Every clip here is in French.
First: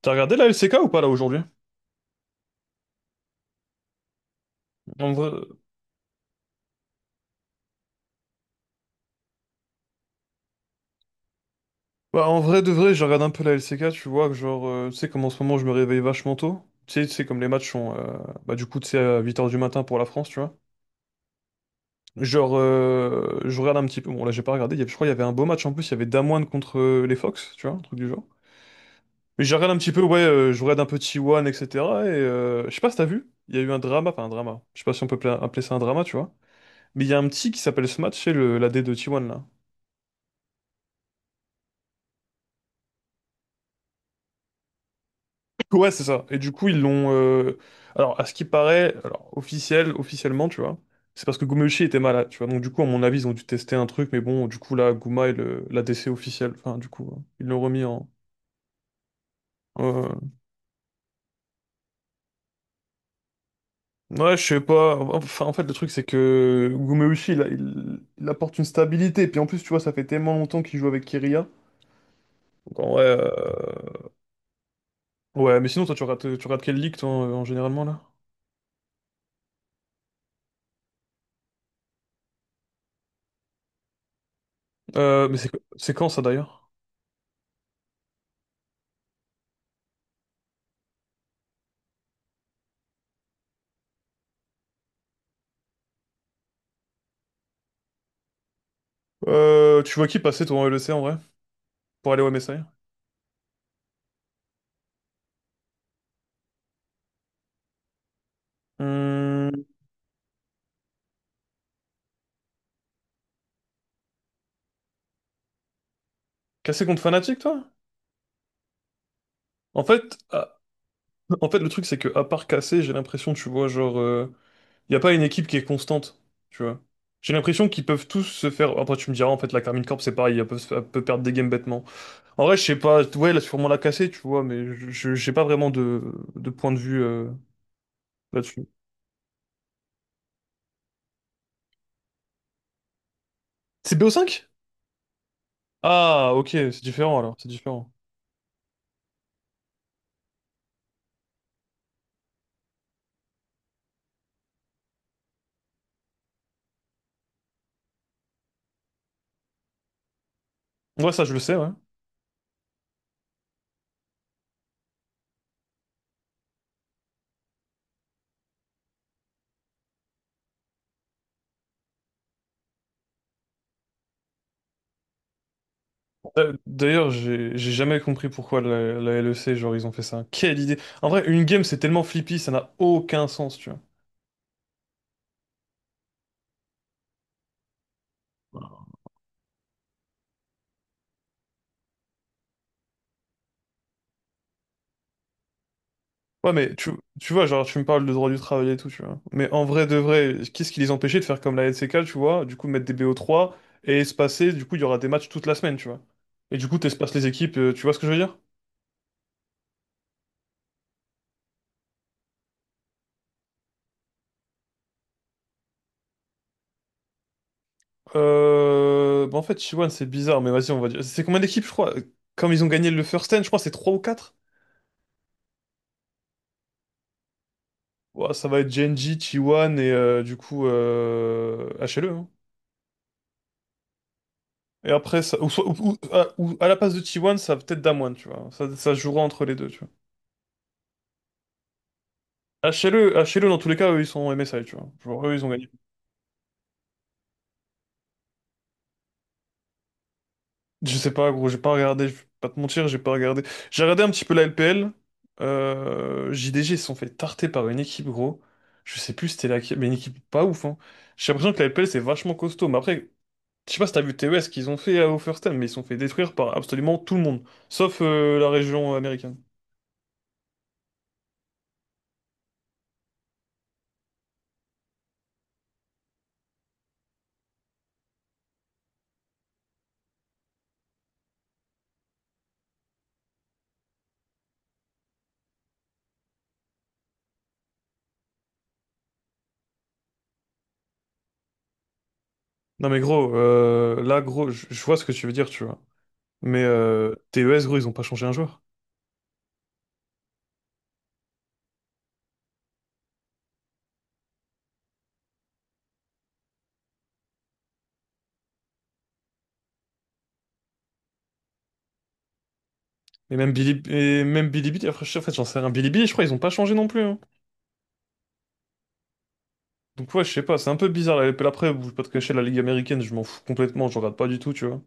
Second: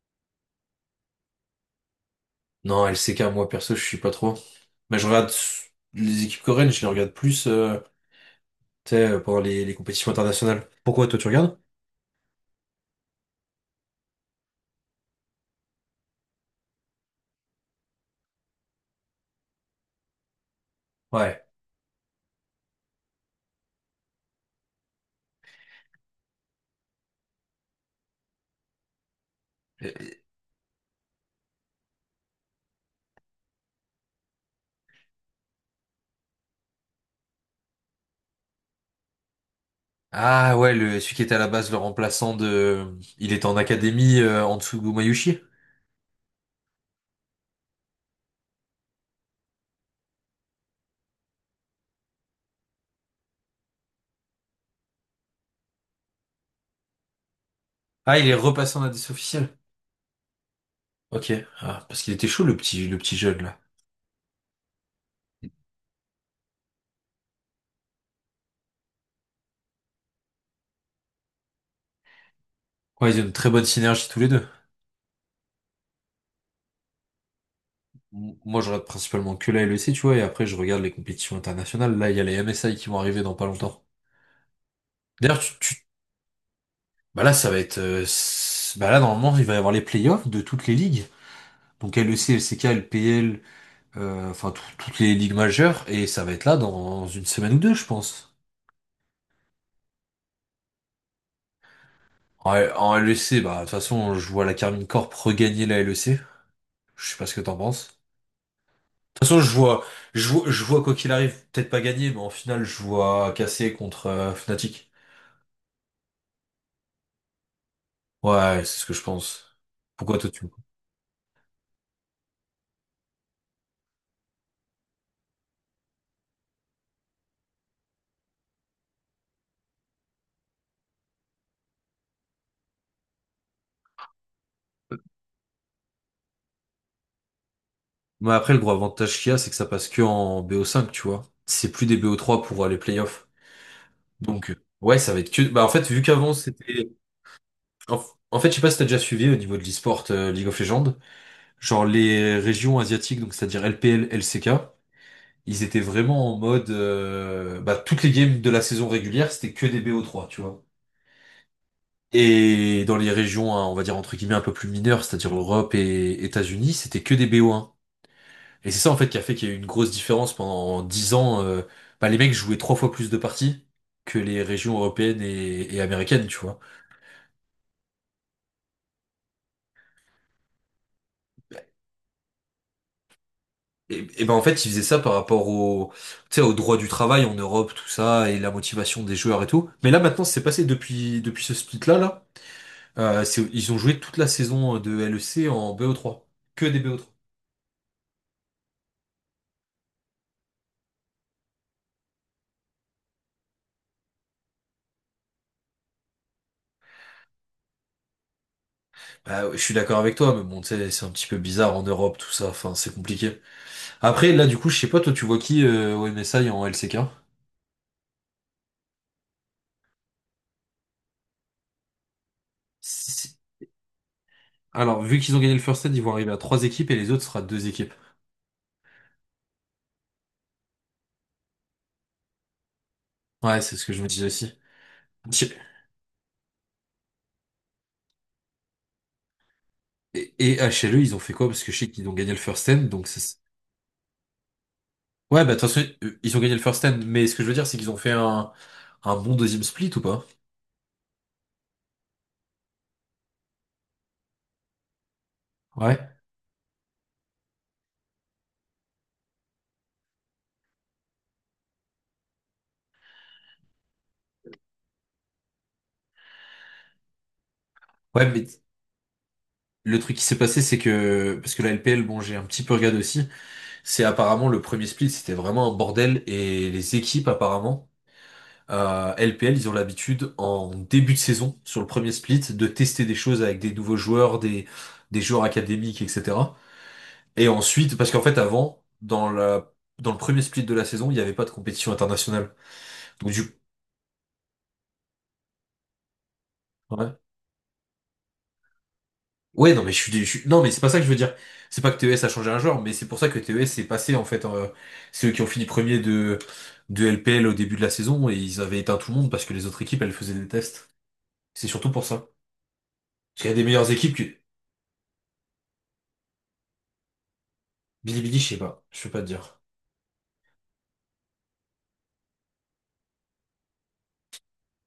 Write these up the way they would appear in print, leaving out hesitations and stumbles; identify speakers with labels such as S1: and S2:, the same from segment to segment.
S1: T'as regardé la LCK ou pas là aujourd'hui?
S2: Non, LCK, moi perso, je suis pas trop. Mais je
S1: En vrai...
S2: regarde les équipes coréennes, je les regarde plus tu sais, pendant les compétitions internationales. Pourquoi toi tu regardes?
S1: Bah, en vrai de vrai, je regarde un peu la LCK, tu vois, que genre, tu sais, comme en ce moment je me réveille vachement tôt. Tu sais, comme les matchs sont, du coup, tu sais, à 8 h du matin pour la France, tu vois.
S2: Ouais.
S1: Genre, je regarde un petit peu. Bon là j'ai pas regardé, je crois qu'il y avait un beau match en plus, il y avait Damwon contre les Fox, tu vois, un truc du genre. Mais je regarde un
S2: Euh,
S1: petit peu, ouais, je regarde un peu T1, etc. Et cetera. Et je sais pas si t'as vu, il y a eu un drama, enfin un drama, je sais pas si on peut appeler ça un drama, tu vois. Mais il y a un petit qui s'appelle Smash, c'est le l'A D de T1 là.
S2: Ah ouais, celui qui était à la base le remplaçant de... Il était en académie en dessous de Mayushi.
S1: Ouais, c'est ça. Et du coup, ils l'ont. Alors, à ce qui paraît, alors, officiellement, tu vois, c'est parce que Gumeuchi était malade, tu vois. Donc, du coup, à mon avis, ils ont dû tester un truc, mais bon, du coup, là, Guma est le... la l'ADC officiel. Enfin, du coup, ils l'ont remis en
S2: Ah, il est repassé en indice officiel.
S1: euh,
S2: Ok. Ah, parce qu'il était chaud le petit jeune là.
S1: Ouais, je sais pas. Enfin, en fait, le truc, c'est que Gumeuchi, il apporte une stabilité. Puis, en plus, tu vois, ça fait tellement longtemps qu'il joue avec Kiria. Donc, en vrai,
S2: Ouais, ils ont une très bonne synergie tous les deux.
S1: Ouais, mais sinon, toi, tu regardes quelle ligue, toi, en généralement, là?
S2: Moi, je regarde principalement que la LEC, tu vois, et après je regarde les compétitions internationales. Là, il y a les MSI qui vont arriver dans pas longtemps.
S1: Mais
S2: D'ailleurs,
S1: c'est
S2: tu.
S1: c'est quand, ça, d'ailleurs?
S2: Bah là, ça va être. Bah là, normalement, il va y avoir les playoffs de toutes les ligues. Donc LEC, LCK, LPL, enfin toutes les ligues majeures. Et ça va être là dans une semaine ou deux, je pense.
S1: Tu vois qui passer, toi, en L E C en vrai? Pour aller au
S2: En,
S1: MSI.
S2: en LEC, bah de toute façon, je vois la Carmine Corp regagner la LEC. Je sais pas ce que t'en penses. De toute façon, je
S1: Hum.
S2: vois, je vois, je vois quoi qu'il arrive, peut-être pas gagner, mais en finale, je vois casser contre Fnatic.
S1: Cassé contre Fnatic, toi?
S2: Ouais, c'est ce que je pense.
S1: En
S2: Pourquoi
S1: fait,
S2: toi tu...
S1: à- En fait, le truc, c'est que à part Cassé, j'ai l'impression, tu vois, genre, il y a pas une équipe qui est constante, tu vois. J'ai l'impression qu'ils peuvent tous se faire. Après, tu me diras, en fait, la Carmine Corp, c'est pareil, elle peut perdre des games bêtement. En vrai, je sais pas, ouais, là, sûrement la Cassé, tu vois, mais j'ai pas vraiment de point de vue
S2: Mais après, le
S1: là-dessus.
S2: gros avantage qu'il y a, c'est que ça passe que en BO5, tu vois. C'est plus des BO3 pour les playoffs.
S1: C'est BO5?
S2: Donc, ouais, ça va être que. Bah, en fait, vu
S1: Ah,
S2: qu'avant,
S1: ok, c'est
S2: c'était.
S1: différent alors, c'est différent.
S2: En, en fait, je sais pas si t'as déjà suivi au niveau de l'e-sport League of Legends, genre les régions asiatiques, donc c'est-à-dire LPL, LCK, ils étaient vraiment en mode. Bah, toutes les games de la saison régulière, c'était que des BO3, tu vois.
S1: Ouais, ça, je le sais, ouais.
S2: Et dans les régions, hein, on va dire entre guillemets un peu plus mineures, c'est-à-dire Europe et États-Unis, c'était que des BO1. Et c'est ça, en fait, qui a fait qu'il y a eu une grosse différence pendant 10 ans. Bah, les mecs jouaient trois fois plus de parties que les régions européennes et américaines, tu vois.
S1: D'ailleurs, j'ai jamais compris pourquoi la LEC, genre, ils ont fait ça. Quelle idée! En vrai, une game, c'est tellement flippy, ça n'a aucun sens, tu vois.
S2: Et ben en fait, ils faisaient ça par rapport au, tu sais, au droit du travail en Europe, tout ça, et la motivation des joueurs et tout. Mais là, maintenant, c'est passé depuis ce split-là, là. Ils ont joué toute la saison de LEC en BO3.
S1: Ouais,
S2: Que
S1: mais
S2: des BO3.
S1: tu vois, genre, tu me parles de droit du travail et tout, tu vois. Mais en vrai, de vrai, qu'est-ce qui les empêchait de faire comme la LCK, tu vois? Du coup, mettre des bo trois et espacer, du coup, il y aura des matchs toute la semaine, tu vois. Et du coup, t'espaces les équipes, tu vois ce que je veux dire?
S2: Bah, je suis d'accord avec toi, mais bon, tu sais, c'est un petit peu bizarre en Europe, tout ça. Enfin, c'est compliqué. Après, là, du coup, je sais pas, toi, tu vois qui au MSI en LCK?
S1: Bah, en fait, Chiwan, c'est bizarre, mais vas-y, on va dire. C'est combien d'équipes, je crois? Comme ils ont gagné le
S2: Si-
S1: first
S2: si-
S1: stand, je crois, c'est 3 ou 4.
S2: Alors, vu qu'ils ont gagné le first set, ils vont arriver à trois équipes et les autres sera deux équipes.
S1: Ouah, ça va être Genji, T1 et HLE, hein.
S2: Ouais, c'est ce que je me disais aussi.
S1: Et après, ça, ou, soit- ou à la place de T1, ça va peut-être Damwon, tu vois. Ça se jouera entre les deux, tu vois.
S2: Et HLE, ils ont fait quoi? Parce que je sais qu'ils ont gagné le first end, donc c'est...
S1: HLE, dans tous les cas, eux, ils sont en MSI, tu vois. Genre, eux,
S2: Ouais,
S1: ils ont
S2: bah de toute
S1: gagné.
S2: façon, ils ont gagné le first end, mais ce que je veux dire, c'est qu'ils ont fait un bon deuxième split ou pas?
S1: Je sais pas, gros, j'ai pas regardé, je vais pas te mentir, j'ai pas regardé. J'ai regardé un petit peu la LPL.
S2: Ouais.
S1: JDG, ils se sont fait tarter par une équipe, gros. Je sais plus c'était laquelle, mais une équipe pas ouf, hein. J'ai l'impression que la LPL, c'est vachement costaud. Mais après, je sais pas si t'as vu TES qu'ils ont fait au First Time, mais ils sont fait détruire par absolument tout le monde, sauf
S2: Ouais, mais
S1: la région américaine.
S2: le truc qui s'est passé, c'est que... Parce que la LPL, bon, j'ai un petit peu regardé aussi, c'est apparemment le premier split, c'était vraiment un bordel, et les équipes, apparemment, LPL, ils ont l'habitude, en début de saison, sur le premier split, de tester des choses avec des nouveaux joueurs, des joueurs académiques, etc. Et ensuite, parce qu'en fait, avant, dans le premier split de la saison, il n'y avait pas de compétition internationale.
S1: Non mais
S2: Donc,
S1: gros, là gros, je vois ce que tu veux dire, tu vois. Mais
S2: ouais.
S1: TES gros, ils ont pas changé un joueur.
S2: Ouais, non, mais je suis, dé- je suis- non, mais c'est pas ça que je veux dire. C'est pas que TES a changé un joueur, mais c'est pour ça que TES est passé, en fait, c'est eux qui ont fini premier de LPL au début de la saison et ils avaient éteint tout le monde parce que les autres équipes, elles faisaient des tests. C'est surtout pour ça.
S1: Et
S2: Parce qu'il y a des meilleures équipes que,
S1: Même Bilibili, après, en fait j'en sais rien. Bilibili, je crois ils ont pas changé non plus, hein.
S2: Bilibili, je sais pas. Je peux pas te dire.
S1: Donc ouais, je sais pas, c'est un peu bizarre la LPL. Après, je vais pas te cacher, la Ligue américaine, je m'en fous complètement, je regarde pas du tout, tu vois.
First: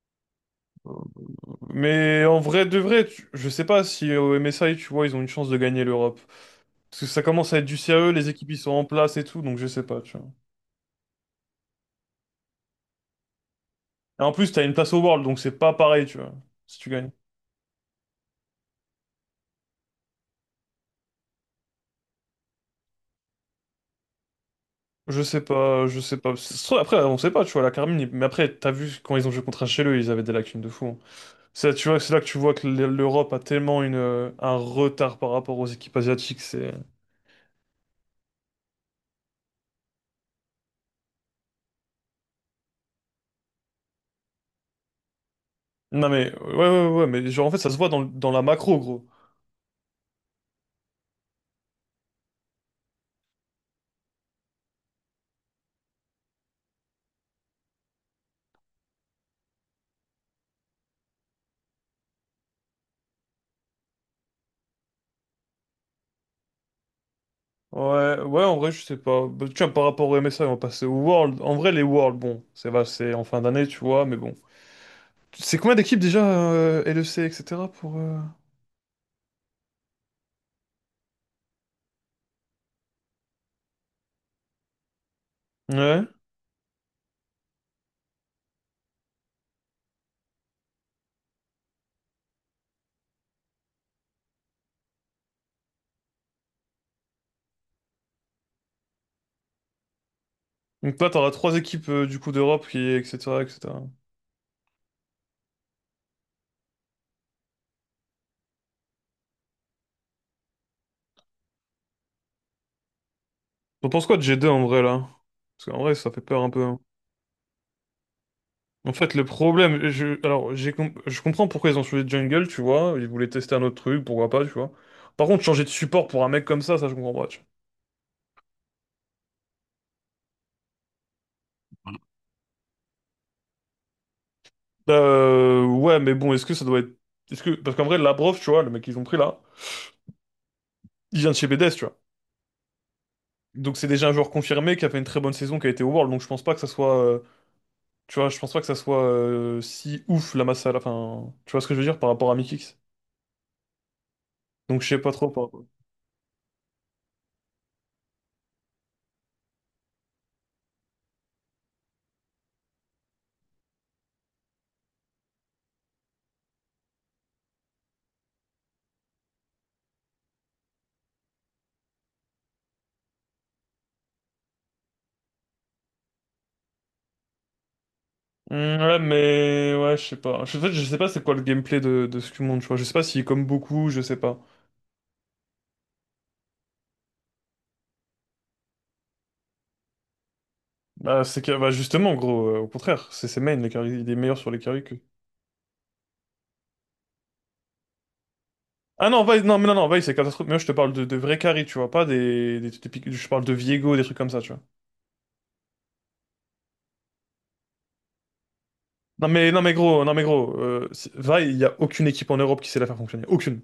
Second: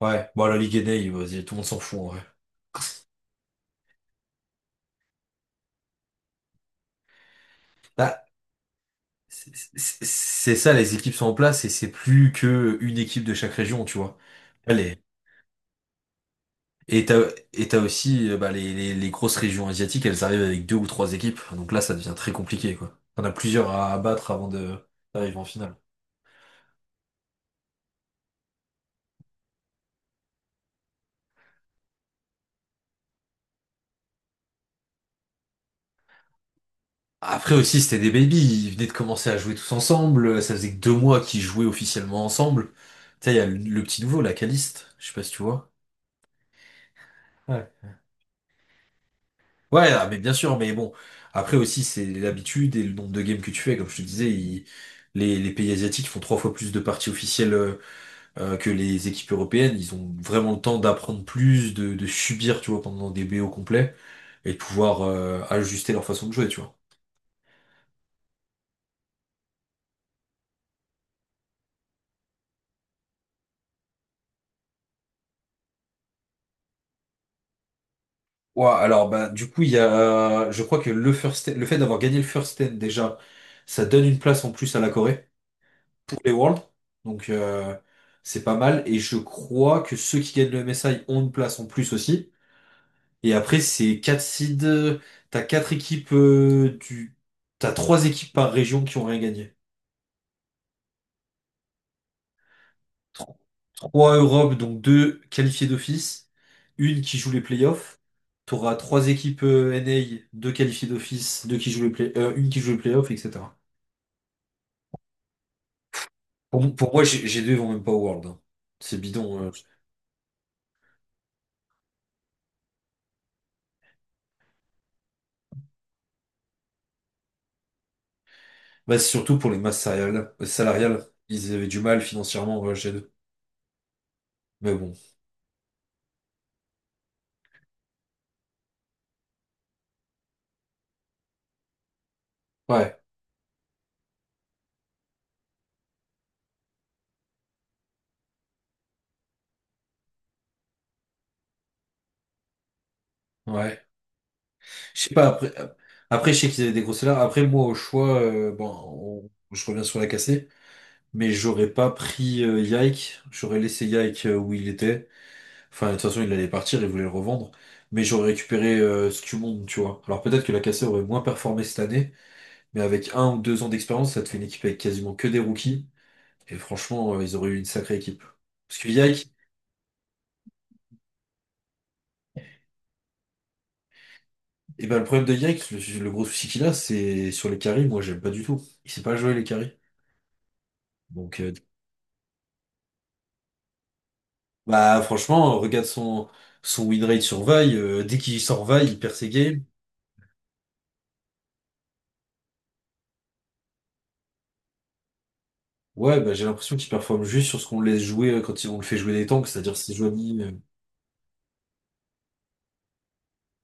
S2: Ouais. Bon, la Ligue Enei, vas-y, tout le monde s'en fout, en vrai.
S1: Mais en vrai de vrai, je sais pas si au MSI, tu vois, ils ont une chance de gagner l'Europe. Parce que ça commence à être du sérieux,
S2: Bah,
S1: les équipes ils sont en place et tout,
S2: C'est
S1: donc je sais pas,
S2: c'est-
S1: tu vois.
S2: c'est ça, les équipes sont en place et c'est plus que une équipe de chaque région, tu vois.
S1: Et en plus, t'as une place
S2: Allez.
S1: au World, donc c'est pas pareil, tu vois, si tu
S2: Et
S1: gagnes.
S2: t'as, et t'as aussi bah, les grosses régions asiatiques, elles arrivent avec deux ou trois équipes. Donc là, ça devient très compliqué, quoi. T'en as plusieurs à abattre avant de
S1: Je
S2: d'arriver
S1: sais
S2: en finale.
S1: pas, je sais pas. Ça se trouve, après, on sait pas, tu vois, la Carmine, mais après, t'as vu quand ils ont joué contre HLE, ils avaient des lacunes de fou, hein. Ça, tu vois, c'est là que tu vois que l'Europe a tellement une, un retard par rapport aux équipes asiatiques, c'est...
S2: Après aussi, c'était des baby. Ils venaient de commencer à jouer tous ensemble. Ça faisait que 2 mois qu'ils jouaient officiellement ensemble. Tu sais, il y a le petit nouveau, la Caliste. Je sais pas si tu vois.
S1: Non mais ouais, mais genre en fait
S2: Ah,
S1: ça se voit dans, dans la macro gros.
S2: ouais, ah, mais bien sûr, mais bon, après aussi c'est l'habitude et le nombre de games que tu fais, comme je te disais, les pays asiatiques font trois fois plus de parties officielles que les équipes européennes, ils ont vraiment le temps d'apprendre plus, de subir, tu vois, pendant des BO complets, et de pouvoir ajuster leur façon de jouer, tu vois.
S1: Ouais, en vrai je sais pas. Bah, tiens, par rapport au MSI on va passer au World. En vrai les Worlds, bon, c'est en fin d'année tu vois, mais bon. C'est combien d'équipes déjà LEC etc pour
S2: Ouais, alors bah du coup il y a, je crois que le fait d'avoir gagné le first ten déjà, ça donne une place en plus à la Corée
S1: Ouais.
S2: pour les Worlds, donc c'est pas mal, et je crois que ceux qui gagnent le MSI ont une place en plus aussi. Et après, c'est quatre seeds. T'as quatre équipes du. T'as trois équipes par région qui ont rien gagné.
S1: Donc toi t'auras trois équipes du coup d'Europe qui
S2: Tro-
S1: etc etc.
S2: Trois Europe, donc deux qualifiées d'office, une qui joue les playoffs. T'auras trois équipes NA, deux qualifiées d'office, deux qui jouent les play- une qui joue les playoffs, etc.
S1: T'en penses quoi de G2 en vrai là? Parce qu'en vrai ça fait peur un peu,
S2: Pour, m-
S1: hein.
S2: pour moi, G2 vont même pas au World, hein.
S1: En
S2: C'est
S1: fait le
S2: bidon.
S1: problème je comprends pourquoi ils ont changé de jungle, tu vois, ils voulaient tester un autre truc, pourquoi pas, tu vois. Par contre changer de support pour un mec comme ça je comprends pas.
S2: Bah, c'est surtout pour les masses salariales. Ils avaient du mal financièrement, G2. Mais bon.
S1: Ouais, mais bon, est-ce que ça doit être. Est-ce que... Parce qu'en vrai, Labrov, tu vois, le mec qu'ils ont pris là, il vient de chez BDS, tu vois.
S2: Ouais,
S1: Donc c'est déjà un joueur confirmé qui a fait une très bonne saison, qui a été au World, donc je pense pas que ça soit Tu vois, je pense pas que ça soit si ouf la masse à la fin. Tu vois ce que je veux dire par rapport à Mikix?
S2: ouais.
S1: Donc je sais
S2: Je
S1: pas
S2: sais pas,
S1: trop.
S2: après, je sais qu'ils avaient des grosses salaires. Après, moi, au choix, bon, je reviens sur la cassée, mais j'aurais pas pris Yike. J'aurais laissé Yike où il était. Enfin, de toute façon, il allait partir, il voulait le revendre. Mais j'aurais récupéré Scumonde, tu vois. Alors peut-être que la cassée aurait moins performé cette année, mais avec un ou deux ans d'expérience, ça te fait une équipe avec quasiment que des rookies. Et franchement, ils auraient eu une sacrée équipe.
S1: Hmm,
S2: Parce que
S1: ouais,
S2: Yike,
S1: mais. Ouais, je sais pas. En fait, je sais pas c'est quoi le gameplay de Skumon, tu vois. Je sais pas s'il comme beaucoup, je sais pas.
S2: et ben, le problème de Yike, le gros souci qu'il a, c'est sur les carries, moi, j'aime pas du tout. Il sait pas jouer les carries.
S1: Bah,
S2: Donc,
S1: c'est que. Bah, justement, gros, au contraire, c'est ses mains, il est meilleur sur les carries.
S2: bah franchement, regarde son win rate sur Vi, dès qu'il sort Vi, il
S1: Ah
S2: perd
S1: non,
S2: ses
S1: Vice, non,
S2: games.
S1: Vice, c'est catastrophique. Mais moi, je te parle de vrais carrés, tu vois, pas je parle de Viego, des trucs comme ça, tu vois.
S2: Ouais, bah j'ai l'impression qu'il performe juste sur ce qu'on le laisse jouer quand on le fait jouer des
S1: Non,
S2: tanks,
S1: mais, non, mais
S2: c'est-à-dire si
S1: gros, non, mais
S2: Joanie,
S1: gros, c'est- Vice, il y a aucune équipe en Europe qui sait la faire fonctionner. Aucune.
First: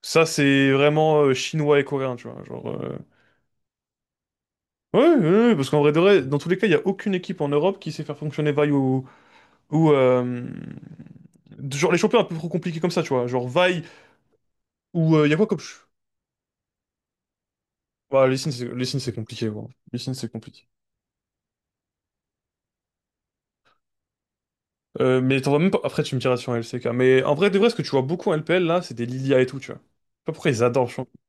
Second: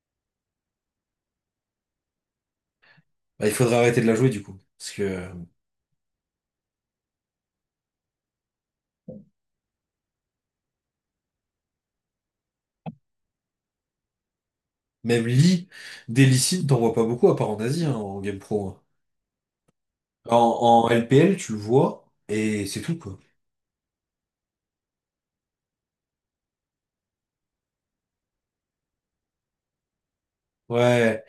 S1: Ça, c'est vraiment chinois et coréen, tu vois. Genre,
S2: bah, il faudrait arrêter de la jouer du coup. Parce
S1: ouais,
S2: que
S1: parce qu'en vrai, de vrai, dans tous les cas, il y a aucune équipe en Europe qui sait faire fonctionner Vice ou genre les champions un peu trop compliqués comme ça, tu vois. Genre Vaille ou
S2: même
S1: il y a quoi comme,
S2: Lee,
S1: ch-
S2: des Lee Sin, t'en vois pas beaucoup à part en Asie, hein, en
S1: ouais, les
S2: Game
S1: signes,
S2: Pro, hein.
S1: c'est compliqué, gros. Les signes, c'est compliqué.
S2: En LPL, tu le vois, et c'est tout, quoi.
S1: Mais t'en vois même pas. Après, tu me diras sur LCK. Mais en vrai, de vrai, ce que tu vois beaucoup en LPL, là, c'est des Lilia et tout, tu vois. Je sais pas pourquoi ils adorent, je trouve.
S2: Ouais.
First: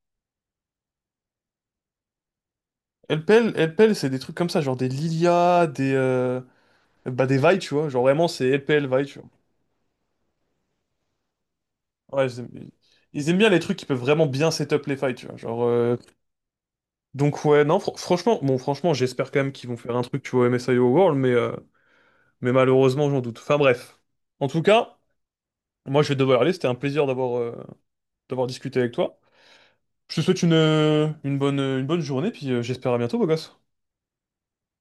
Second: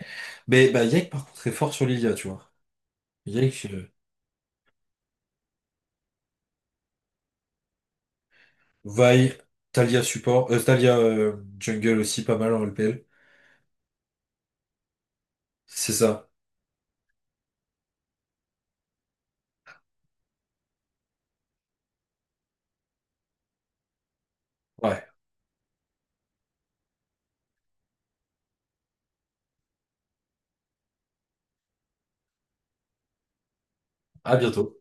S2: Mais bah Yek par contre est fort sur Lilia, tu vois. Yek,
S1: LPL, c'est des trucs comme ça, genre des Lilia, des Bah, des Vi, tu vois. Genre vraiment, c'est LPL Vi, tu vois.
S2: Vi, Talia support, Talia jungle aussi
S1: Ouais,
S2: pas
S1: ils
S2: mal en
S1: aiment
S2: LPL.
S1: ils aiment bien les trucs qui peuvent vraiment bien setup les fights, tu vois. Genre
S2: C'est ça.
S1: Donc, ouais, non, franchement, bon, franchement, j'espère quand même qu'ils vont faire un truc, tu vois, MSIO World, mais malheureusement, j'en doute. Enfin, bref. En tout cas,
S2: Ouais.
S1: moi, je vais devoir aller. C'était un plaisir d'avoir d'avoir discuté avec toi. Je te souhaite une bonne journée, puis j'espère à bientôt, beau gosse.
S2: À bientôt.